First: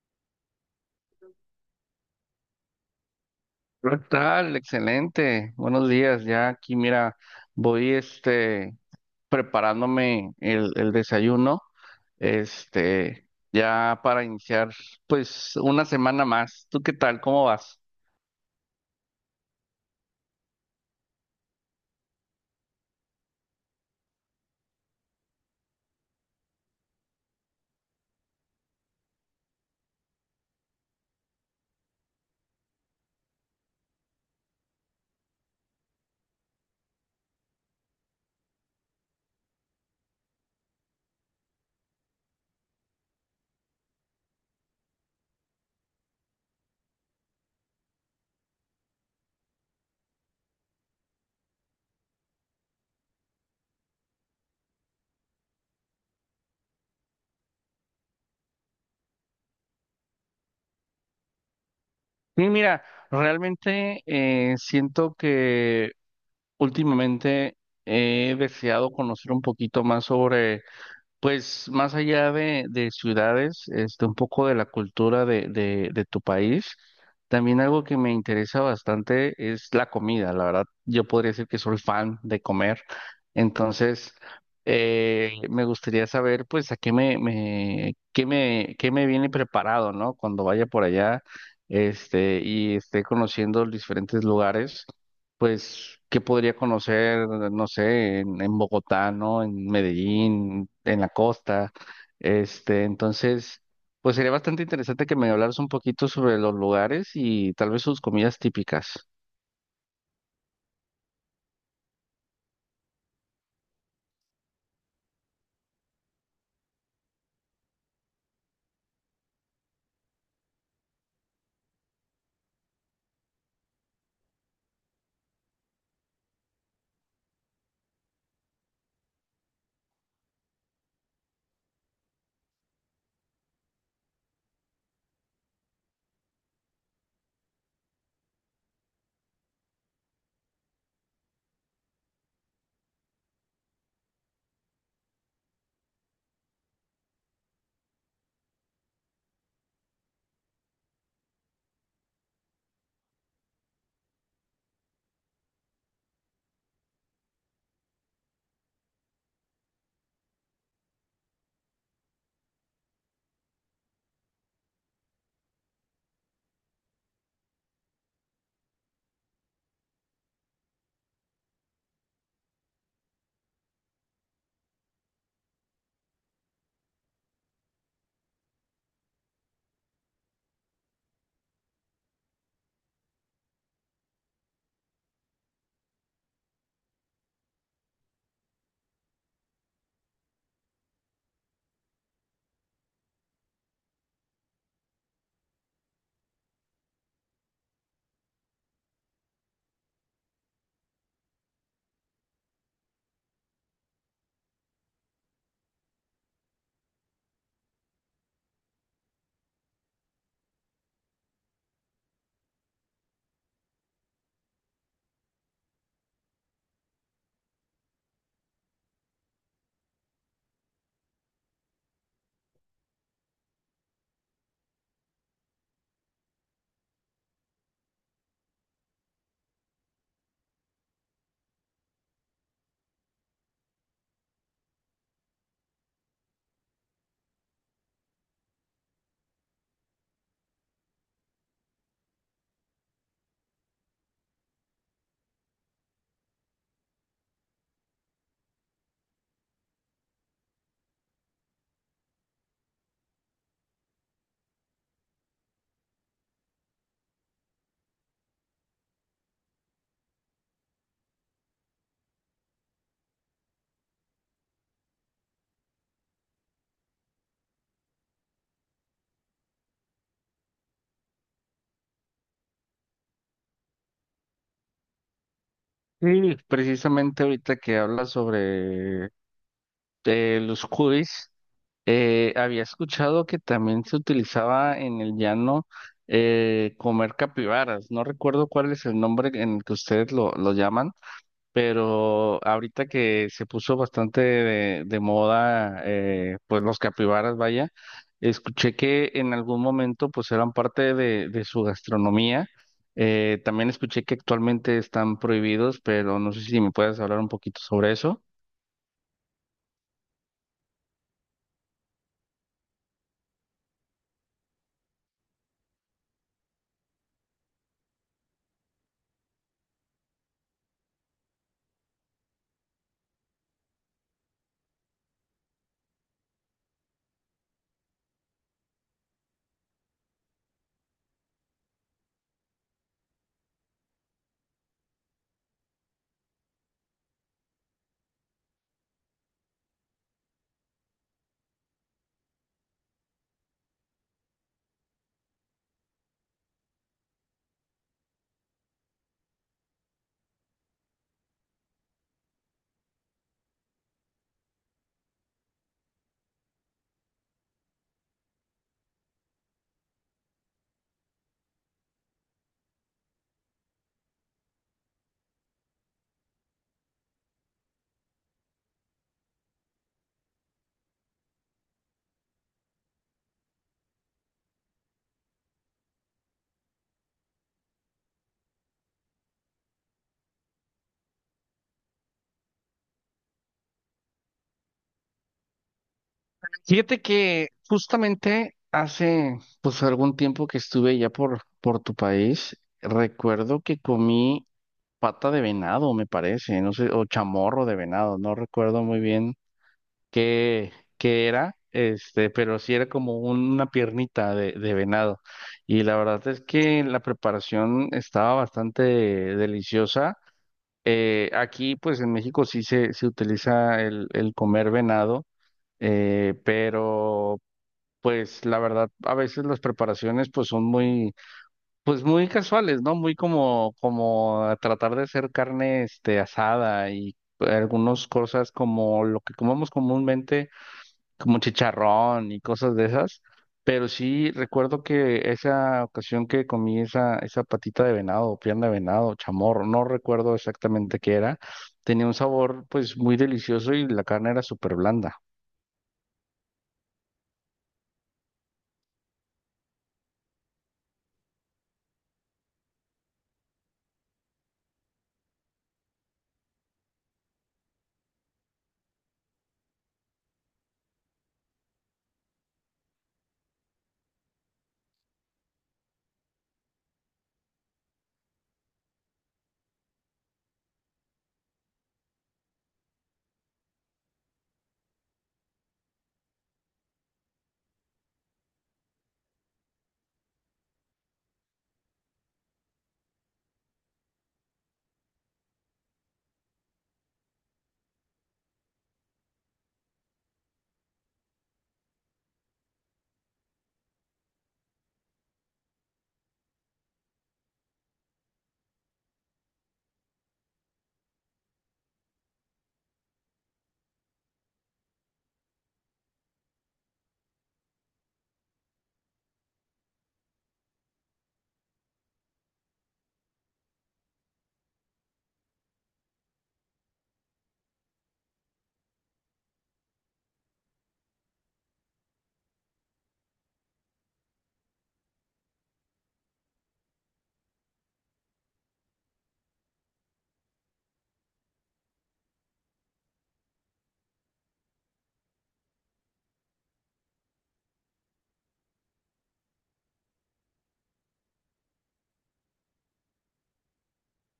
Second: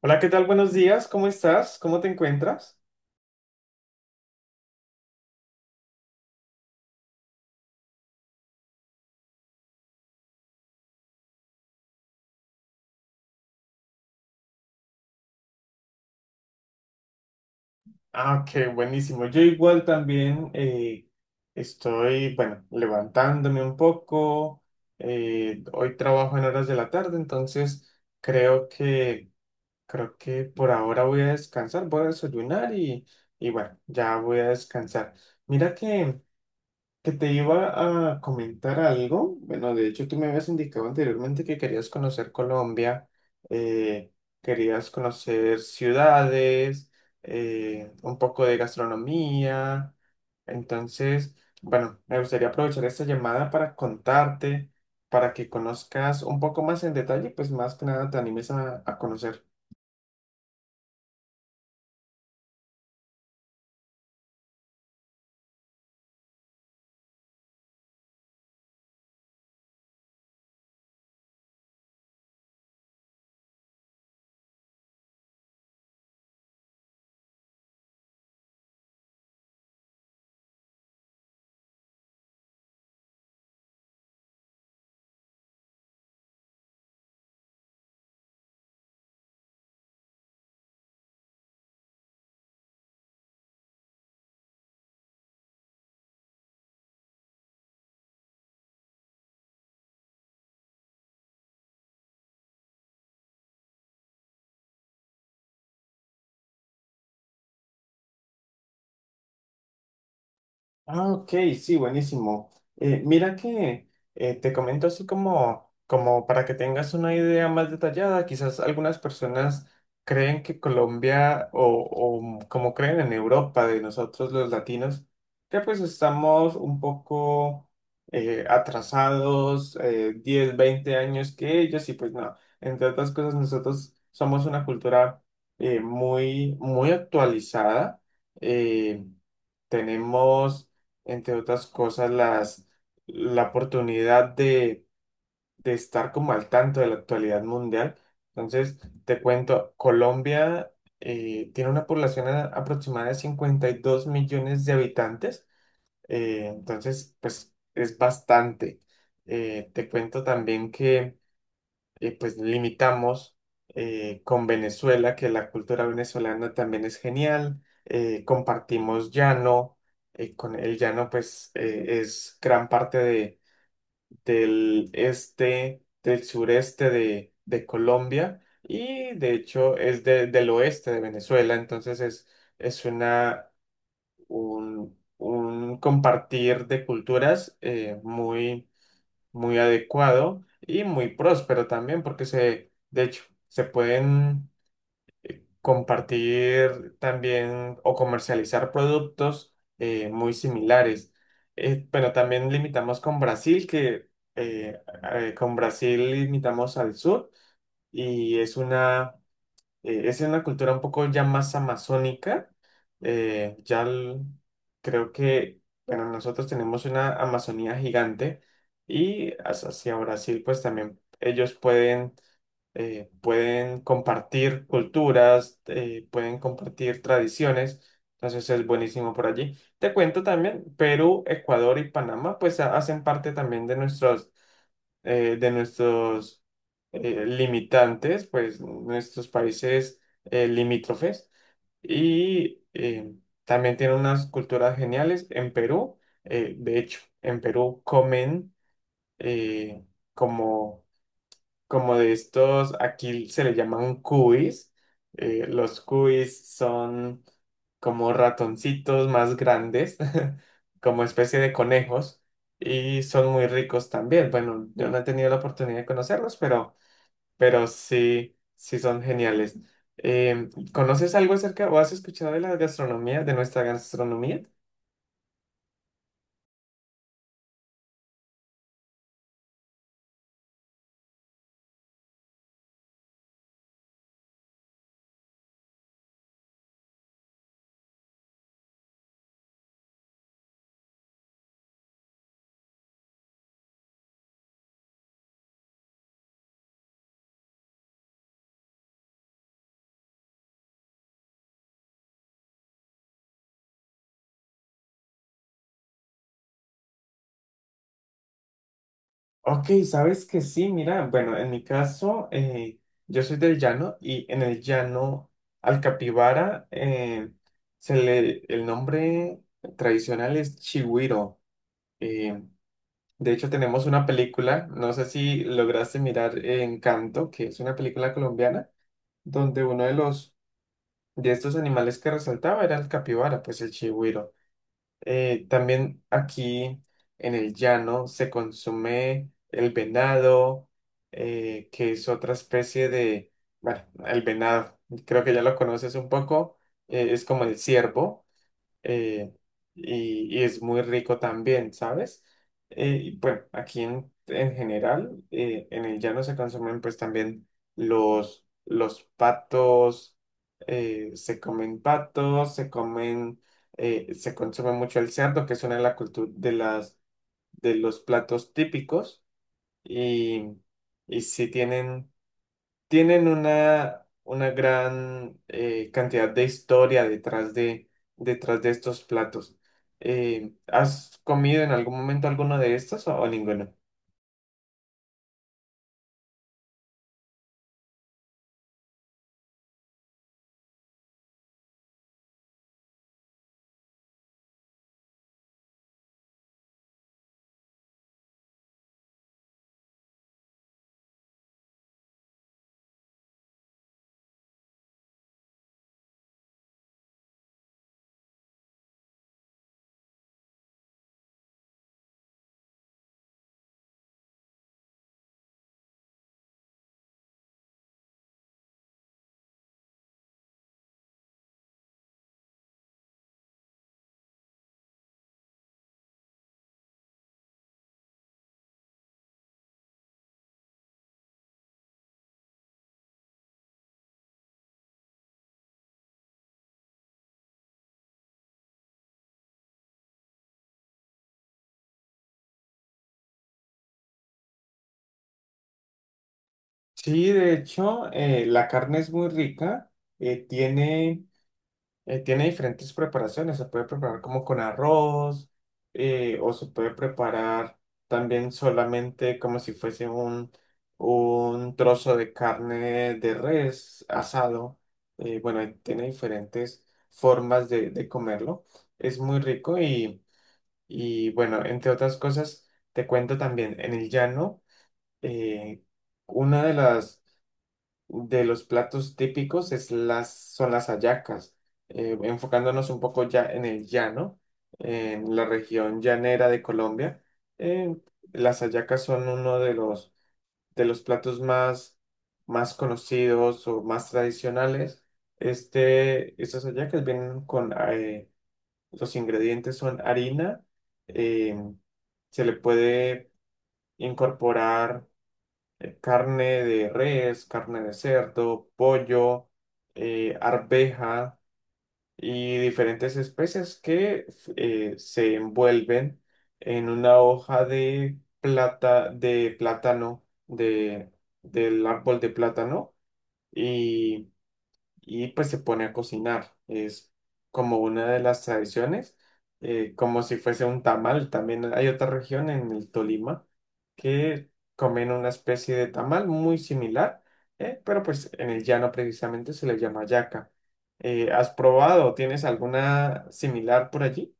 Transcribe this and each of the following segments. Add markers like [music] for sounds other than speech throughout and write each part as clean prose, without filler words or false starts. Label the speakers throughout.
Speaker 1: Hola, ¿qué tal? Buenos días, ¿cómo estás? ¿Cómo te encuentras?
Speaker 2: ¿Qué tal? Excelente. Buenos días. Ya aquí, mira, voy preparándome el desayuno, ya para iniciar, pues, una semana más. ¿Tú qué tal? ¿Cómo vas?
Speaker 1: Ah, qué buenísimo. Yo igual también estoy, bueno, levantándome un poco. Hoy trabajo en horas de la tarde, entonces creo que, creo que por ahora voy a descansar, voy a desayunar y bueno, ya voy a descansar. Mira que te iba a comentar algo. Bueno, de hecho, tú me habías indicado anteriormente que querías conocer Colombia, eh, querías conocer ciudades, un poco de gastronomía. Entonces, bueno, me gustaría aprovechar esta llamada para contarte, para que conozcas un poco más en detalle, pues más que nada te animes a conocer.
Speaker 2: Sí, mira, realmente siento que últimamente he deseado conocer un poquito más sobre. Pues más allá de ciudades, un poco de la cultura de tu país, también algo que me interesa bastante es la comida. La verdad, yo podría decir que soy fan de comer. Entonces, me gustaría saber, pues, a qué me, me, qué me, qué me viene preparado, ¿no? Cuando vaya por allá, y esté conociendo los diferentes lugares. Pues, ¿qué podría conocer, no sé, en Bogotá? ¿No? En Medellín, en la costa. Este, entonces, pues sería bastante interesante que me hablaras un poquito sobre los lugares y tal vez sus comidas típicas.
Speaker 1: Ah, ok, sí, buenísimo. Mira que te comento así como, como para que tengas una idea más detallada, quizás algunas personas creen que Colombia o como creen en Europa de nosotros los latinos, que pues estamos un poco atrasados, 10, 20 años que ellos y pues no, entre otras cosas nosotros somos una cultura muy, muy actualizada. eh, Tenemos entre otras cosas, las, la oportunidad de estar como al tanto de la actualidad mundial. Entonces, te cuento, Colombia tiene una población aproximada de 52 millones de habitantes, entonces, pues es bastante. Te cuento también que y pues limitamos con Venezuela, que la cultura venezolana también es genial, compartimos llano, con el llano pues es gran parte de, del este, del sureste de Colombia y de hecho es del oeste de Venezuela, entonces es una, un compartir de culturas muy muy adecuado y muy próspero también, porque se, de hecho, se pueden compartir también o comercializar productos muy similares. Pero también limitamos con Brasil, que eh, con Brasil limitamos al sur y es una cultura un poco ya más amazónica. eh, ya el- Creo que, bueno, nosotros tenemos una Amazonía gigante y hacia Brasil, pues también ellos pueden, pueden compartir culturas, pueden compartir tradiciones. Entonces es buenísimo por allí. Te cuento también, Perú, Ecuador y Panamá, pues hacen parte también de nuestros eh, de nuestros limitantes, pues nuestros países limítrofes. Y también tienen unas culturas geniales en Perú. De hecho, en Perú comen eh, como como de estos, aquí se le llaman cuis. Los cuis son como ratoncitos más grandes, [laughs] como especie de conejos, y son muy ricos también. Bueno, yo no he tenido la oportunidad de conocerlos, pero sí, sí son geniales. ¿Conoces algo acerca o has escuchado de la gastronomía, de nuestra gastronomía?
Speaker 2: Sí, precisamente ahorita que hablas sobre los curis, había escuchado que también se utilizaba en el llano comer capibaras. No recuerdo cuál es el nombre en el que ustedes lo llaman, pero ahorita que se puso bastante de moda, pues los capibaras, vaya, escuché que en algún momento pues eran parte de su gastronomía. También escuché que actualmente están prohibidos, pero no sé si me puedes hablar un poquito sobre eso.
Speaker 1: Ok, sabes que sí, mira, bueno, en mi caso, yo soy del llano y en el llano al capibara se le, el nombre tradicional es chigüiro. Eh, de hecho, tenemos una película, no sé si lograste mirar Encanto, que es una película colombiana, donde uno de los de estos animales que resaltaba era el capibara, pues el chigüiro. También aquí en el llano se consume el venado, que es otra especie de, bueno, el venado, creo que ya lo conoces un poco, es como el ciervo eh, y es muy rico también, ¿sabes? Y bueno, aquí en general, en el llano se consumen pues también los patos, se comen patos, se comen, se consume mucho el cerdo, que es una de, de las, de los platos típicos, y, y sí tienen tienen una gran cantidad de historia detrás de estos platos. ¿Has comido en algún momento alguno de estos o ninguno?
Speaker 2: Fíjate que justamente hace pues algún tiempo que estuve ya por tu país, recuerdo que comí pata de venado, me parece, no sé, o chamorro de venado, no recuerdo muy bien qué, qué era, pero sí era como una piernita de venado. Y la verdad es que la preparación estaba bastante deliciosa. Aquí, pues en México sí se utiliza el comer venado, pero pues la verdad, a veces las preparaciones pues muy casuales, ¿no? Muy como, como a tratar de hacer carne, asada y algunas cosas como lo que comemos comúnmente como chicharrón y cosas de esas. Pero sí recuerdo que esa ocasión que comí esa patita de venado, o pierna de venado, chamorro, no recuerdo exactamente qué era, tenía un sabor pues muy delicioso y la carne era súper blanda.
Speaker 1: Sí, de hecho, la carne es muy rica, tiene... tiene diferentes preparaciones, se puede preparar como con arroz o se puede preparar también solamente como si fuese un trozo de carne de res asado. Bueno, tiene diferentes formas de comerlo. Es muy rico y bueno, entre otras cosas, te cuento también, en el llano, eh, una de las de los platos típicos es las, son las hallacas, enfocándonos un poco ya en el llano, en la región llanera de Colombia. eh, las hallacas son uno de los platos más, más conocidos o más tradicionales. Este, estas hallacas vienen con, los ingredientes son harina, eh, se le puede incorporar carne de res, carne de cerdo, pollo, arveja y diferentes especies se envuelven en una hoja de plata, de plátano, de, del árbol de plátano y pues se pone a cocinar. Es como una de las tradiciones, como si fuese un tamal. También hay otra región en el Tolima que comen una especie de tamal muy similar, pero pues en el llano precisamente se le llama yaca. ¿Has probado? ¿Tienes alguna similar por allí?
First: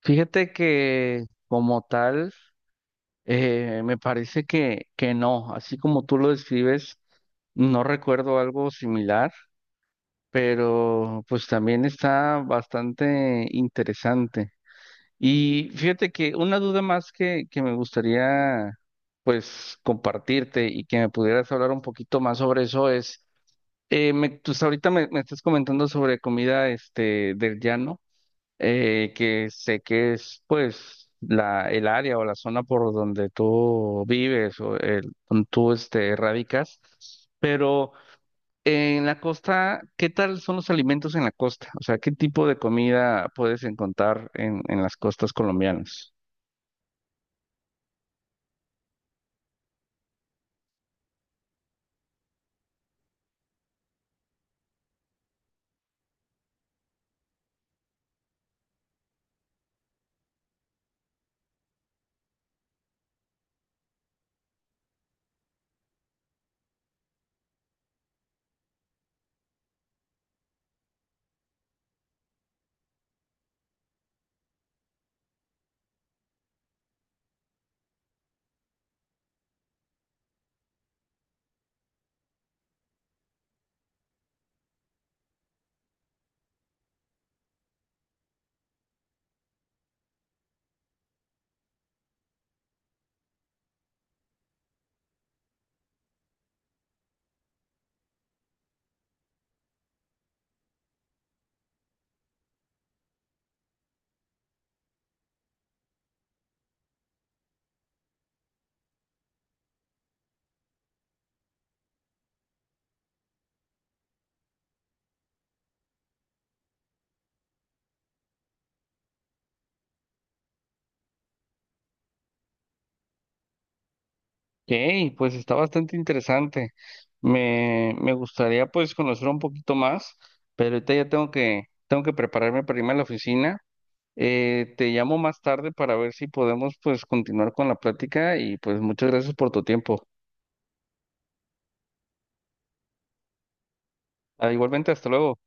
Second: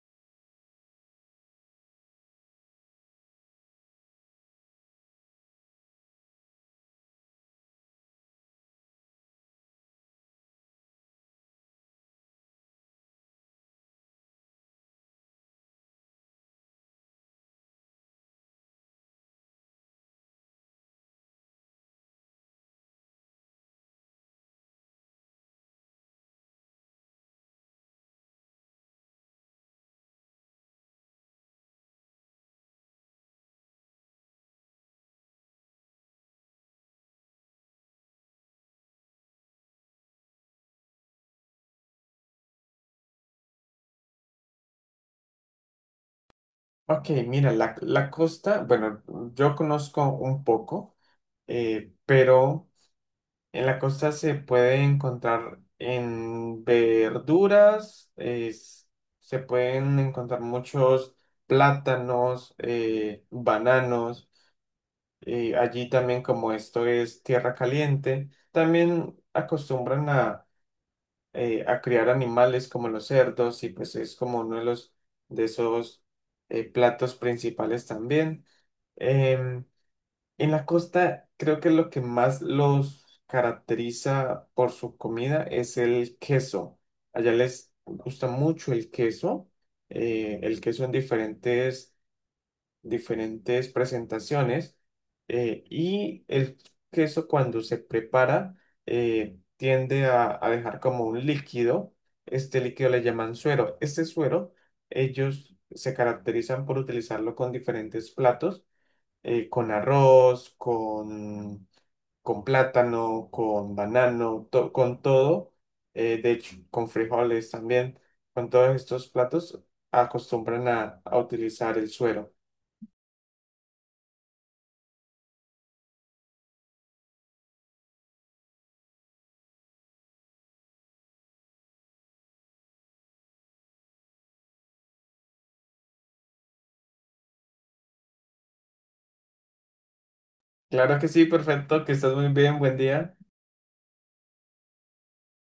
Speaker 2: Fíjate que como tal, me parece que no, así como tú lo describes, no recuerdo algo similar, pero pues también está bastante interesante. Y fíjate que una duda más que me gustaría pues compartirte y que me pudieras hablar un poquito más sobre eso es, tú hasta ahorita me estás comentando sobre comida del llano, que sé que es pues la, el área o la zona por donde tú vives o el, donde tú radicas, pero en la costa, ¿qué tal son los alimentos en la costa? O sea, ¿qué tipo de comida puedes encontrar en las costas colombianas?
Speaker 1: Ok, mira, la costa, bueno, yo conozco un poco, pero... En la costa se puede encontrar en verduras, se pueden encontrar muchos plátanos, bananos. Allí también, como esto es tierra caliente, también acostumbran a criar animales como los cerdos y pues es como uno de los de esos platos principales también. Em, en la costa, creo que lo que más los caracteriza por su comida es el queso. Allá les gusta mucho el queso en diferentes, diferentes presentaciones. Y el queso cuando se prepara tiende a dejar como un líquido. Este líquido le llaman suero. Este suero, ellos se caracterizan por utilizarlo con diferentes platos con arroz, con plátano, con banano, con todo, de hecho, con frijoles también, con todos estos platos acostumbran a utilizar el suero.
Speaker 2: Ok, pues está bastante interesante. Me gustaría pues conocer un poquito más, pero ahorita ya tengo tengo que prepararme para irme a la oficina. Te llamo más tarde para ver si podemos pues continuar con la plática y pues muchas gracias por tu tiempo.
Speaker 1: Claro que sí, perfecto, que estás muy bien, buen día.
Speaker 2: Ah, igualmente, hasta luego.